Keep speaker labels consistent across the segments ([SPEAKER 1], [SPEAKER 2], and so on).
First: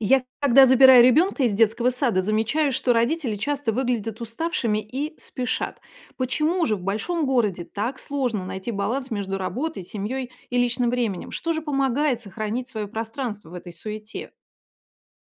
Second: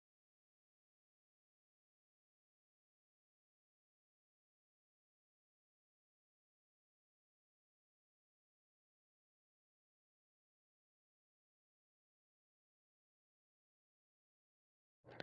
[SPEAKER 1] Я, когда забираю ребенка из детского сада, замечаю, что родители часто выглядят уставшими и спешат. Почему же в большом городе так сложно найти баланс между работой, семьей и личным временем? Что же помогает сохранить свое пространство в этой суете?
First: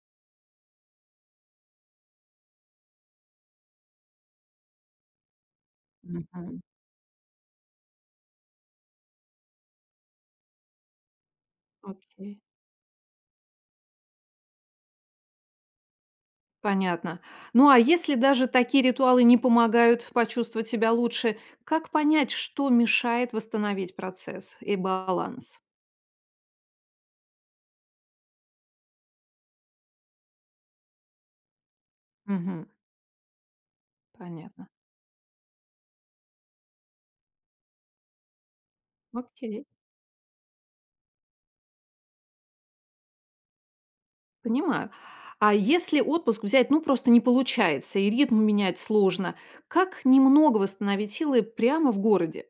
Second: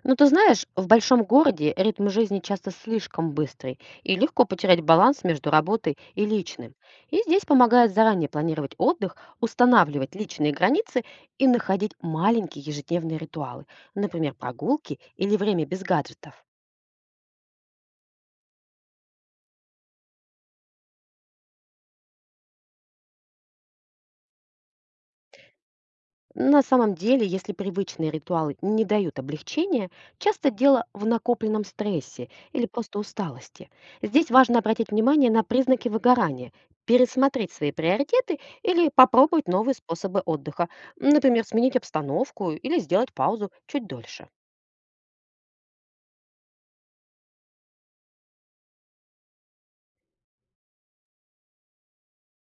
[SPEAKER 2] Ну, ты знаешь, в большом городе ритм жизни часто слишком быстрый, и легко потерять баланс между работой и
[SPEAKER 1] Мгм.
[SPEAKER 2] личным. И здесь помогает заранее планировать отдых, устанавливать личные границы и находить
[SPEAKER 1] Окей.
[SPEAKER 2] маленькие ежедневные ритуалы, например, прогулки или время без гаджетов.
[SPEAKER 1] Понятно. Ну а если даже такие ритуалы не помогают почувствовать себя лучше, как понять, что мешает восстановить процесс и баланс?
[SPEAKER 2] На самом деле, если привычные ритуалы не дают облегчения, часто дело в накопленном стрессе или
[SPEAKER 1] Мгм.
[SPEAKER 2] просто усталости. Здесь важно
[SPEAKER 1] Понятно.
[SPEAKER 2] обратить внимание на признаки выгорания, пересмотреть свои приоритеты или попробовать
[SPEAKER 1] Окей.
[SPEAKER 2] новые способы отдыха, например, сменить обстановку или сделать паузу чуть дольше.
[SPEAKER 1] Понимаю. А если отпуск взять, ну, просто не получается, и ритм менять сложно, как немного восстановить силы прямо в городе?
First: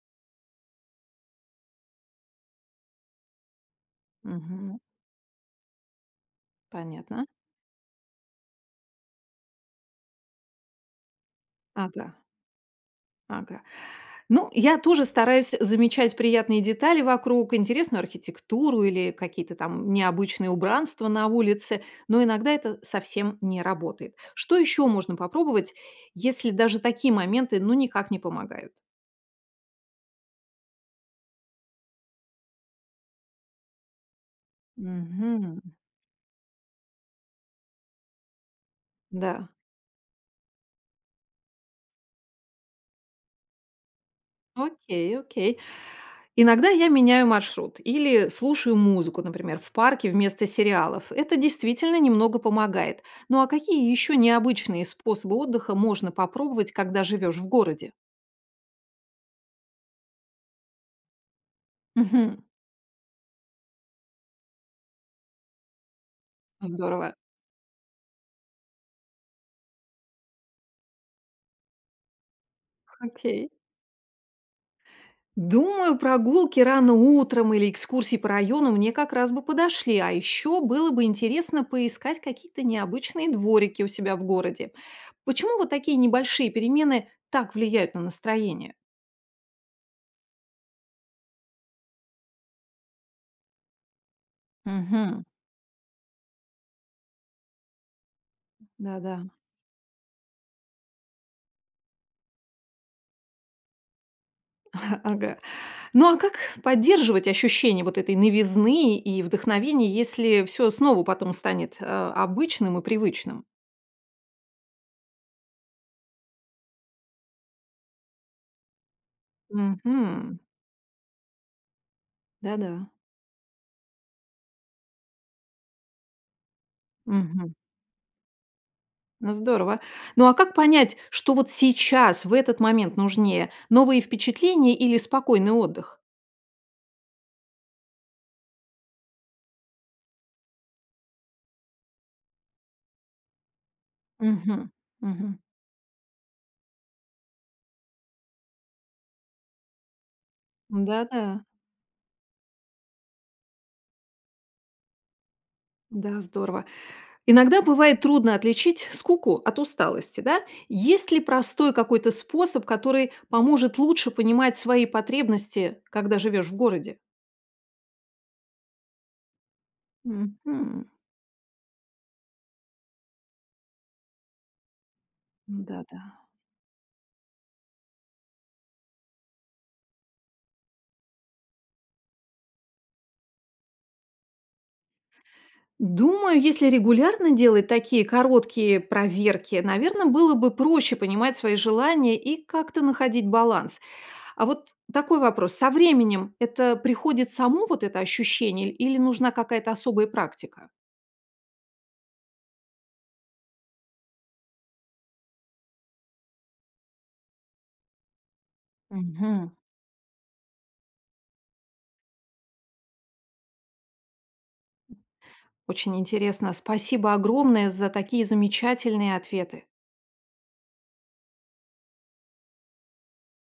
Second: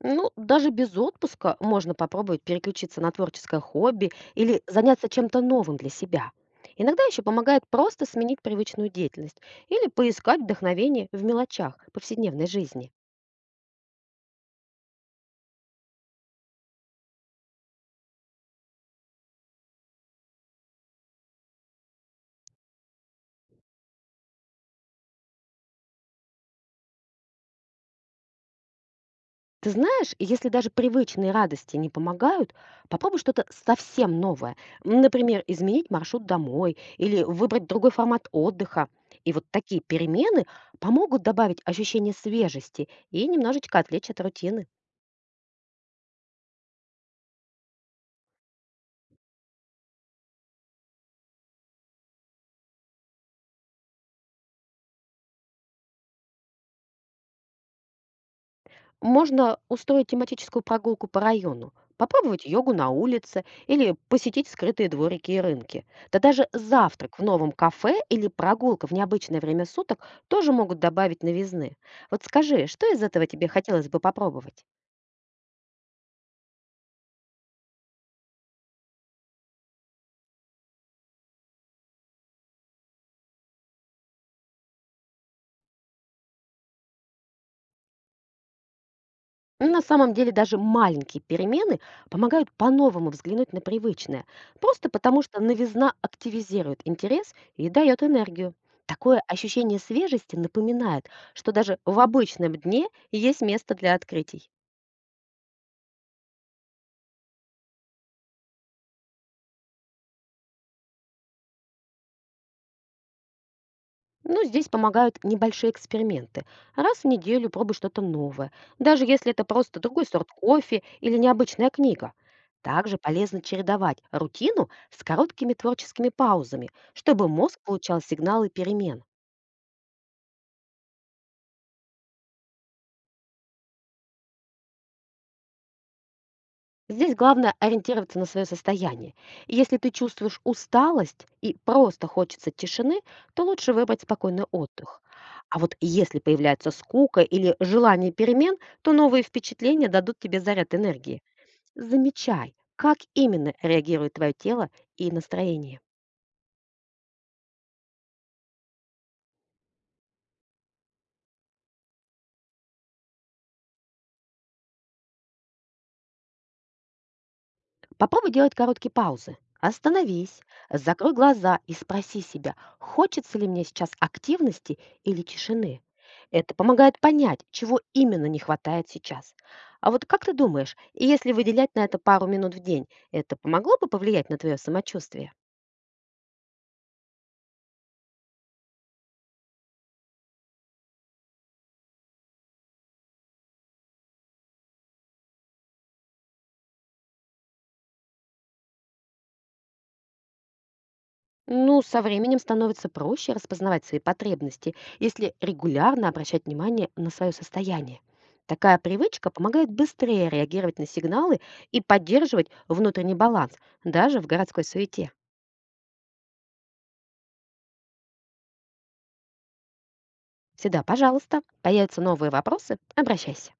[SPEAKER 2] Ну, даже без отпуска можно попробовать переключиться на творческое хобби или
[SPEAKER 1] Мгм.
[SPEAKER 2] заняться чем-то новым для себя. Иногда еще
[SPEAKER 1] Понятно.
[SPEAKER 2] помогает просто сменить привычную деятельность или поискать вдохновение в мелочах
[SPEAKER 1] Ага.
[SPEAKER 2] повседневной жизни.
[SPEAKER 1] Ага. Ну, я тоже стараюсь замечать приятные детали вокруг, интересную архитектуру или какие-то там необычные убранства на улице, но иногда это совсем не работает. Что еще можно попробовать, если даже такие моменты, ну, никак не помогают?
[SPEAKER 2] Ты знаешь, если даже привычные радости не помогают, попробуй что-то совсем новое. Например,
[SPEAKER 1] Мгм.
[SPEAKER 2] изменить маршрут домой или выбрать другой формат отдыха. И вот
[SPEAKER 1] Да.
[SPEAKER 2] такие перемены помогут добавить ощущение свежести и немножечко отвлечь от рутины.
[SPEAKER 1] Окей, окей. Иногда я меняю маршрут или слушаю музыку, например, в парке вместо сериалов. Это действительно немного помогает. Ну а какие еще необычные способы отдыха можно попробовать, когда живешь в городе?
[SPEAKER 2] Можно устроить тематическую прогулку по району,
[SPEAKER 1] Мгм.
[SPEAKER 2] попробовать йогу на улице или посетить скрытые дворики и рынки. Да даже
[SPEAKER 1] Здорово.
[SPEAKER 2] завтрак в новом кафе или прогулка в необычное время суток тоже могут добавить новизны. Вот скажи, что из этого тебе
[SPEAKER 1] Окей.
[SPEAKER 2] хотелось бы попробовать?
[SPEAKER 1] Думаю, прогулки рано утром или экскурсии по району мне как раз бы подошли, а еще было бы интересно поискать какие-то необычные дворики у себя в городе. Почему вот такие небольшие перемены так влияют на настроение?
[SPEAKER 2] На самом деле даже маленькие перемены помогают по-новому взглянуть на привычное, просто потому
[SPEAKER 1] Мгм.
[SPEAKER 2] что новизна активизирует интерес и дает энергию.
[SPEAKER 1] Да-да.
[SPEAKER 2] Такое ощущение свежести напоминает, что даже в обычном дне есть место для открытий.
[SPEAKER 1] Ага. Ну, а как поддерживать ощущение вот этой новизны и вдохновения, если все снова потом станет, обычным и привычным?
[SPEAKER 2] Ну, здесь помогают небольшие эксперименты. Раз в неделю пробуй что-то новое, даже если это просто другой сорт
[SPEAKER 1] Мгм.
[SPEAKER 2] кофе или необычная книга.
[SPEAKER 1] Да-да.
[SPEAKER 2] Также полезно чередовать рутину с короткими творческими паузами, чтобы
[SPEAKER 1] Мгм.
[SPEAKER 2] мозг получал сигналы перемен.
[SPEAKER 1] Ну, здорово. Ну, а как понять, что вот сейчас, в этот момент нужнее: новые впечатления или спокойный отдых?
[SPEAKER 2] Здесь главное ориентироваться на свое состояние. Если ты чувствуешь усталость и просто хочется тишины, то лучше выбрать спокойный
[SPEAKER 1] Мгм.
[SPEAKER 2] отдых.
[SPEAKER 1] Мгм.
[SPEAKER 2] А вот если появляется скука или желание перемен, то новые впечатления дадут тебе заряд энергии.
[SPEAKER 1] Да-да.
[SPEAKER 2] Замечай, как именно реагирует твое тело и настроение.
[SPEAKER 1] Да, здорово. Иногда бывает трудно отличить скуку от усталости, да? Есть ли простой какой-то способ, который поможет лучше понимать свои потребности, когда живешь в городе?
[SPEAKER 2] Попробуй делать короткие паузы. Остановись,
[SPEAKER 1] Мгм.
[SPEAKER 2] закрой глаза и спроси себя, хочется ли мне сейчас активности или тишины.
[SPEAKER 1] Да-да.
[SPEAKER 2] Это помогает понять, чего именно не хватает сейчас. А вот как ты думаешь, если выделять на это пару минут в день, это помогло бы повлиять на твое самочувствие?
[SPEAKER 1] Думаю, если регулярно делать такие короткие проверки, наверное, было бы проще понимать свои желания и как-то находить баланс. А вот такой вопрос: со временем это приходит само вот это ощущение или нужна какая-то особая практика?
[SPEAKER 2] Ну, со временем становится проще распознавать свои потребности, если регулярно обращать внимание на свое состояние. Такая привычка
[SPEAKER 1] Мгм.
[SPEAKER 2] помогает быстрее реагировать на сигналы и поддерживать внутренний баланс, даже в городской суете.
[SPEAKER 1] Очень интересно. Спасибо огромное за такие замечательные ответы.
[SPEAKER 2] Всегда, пожалуйста, появятся новые вопросы, обращайся.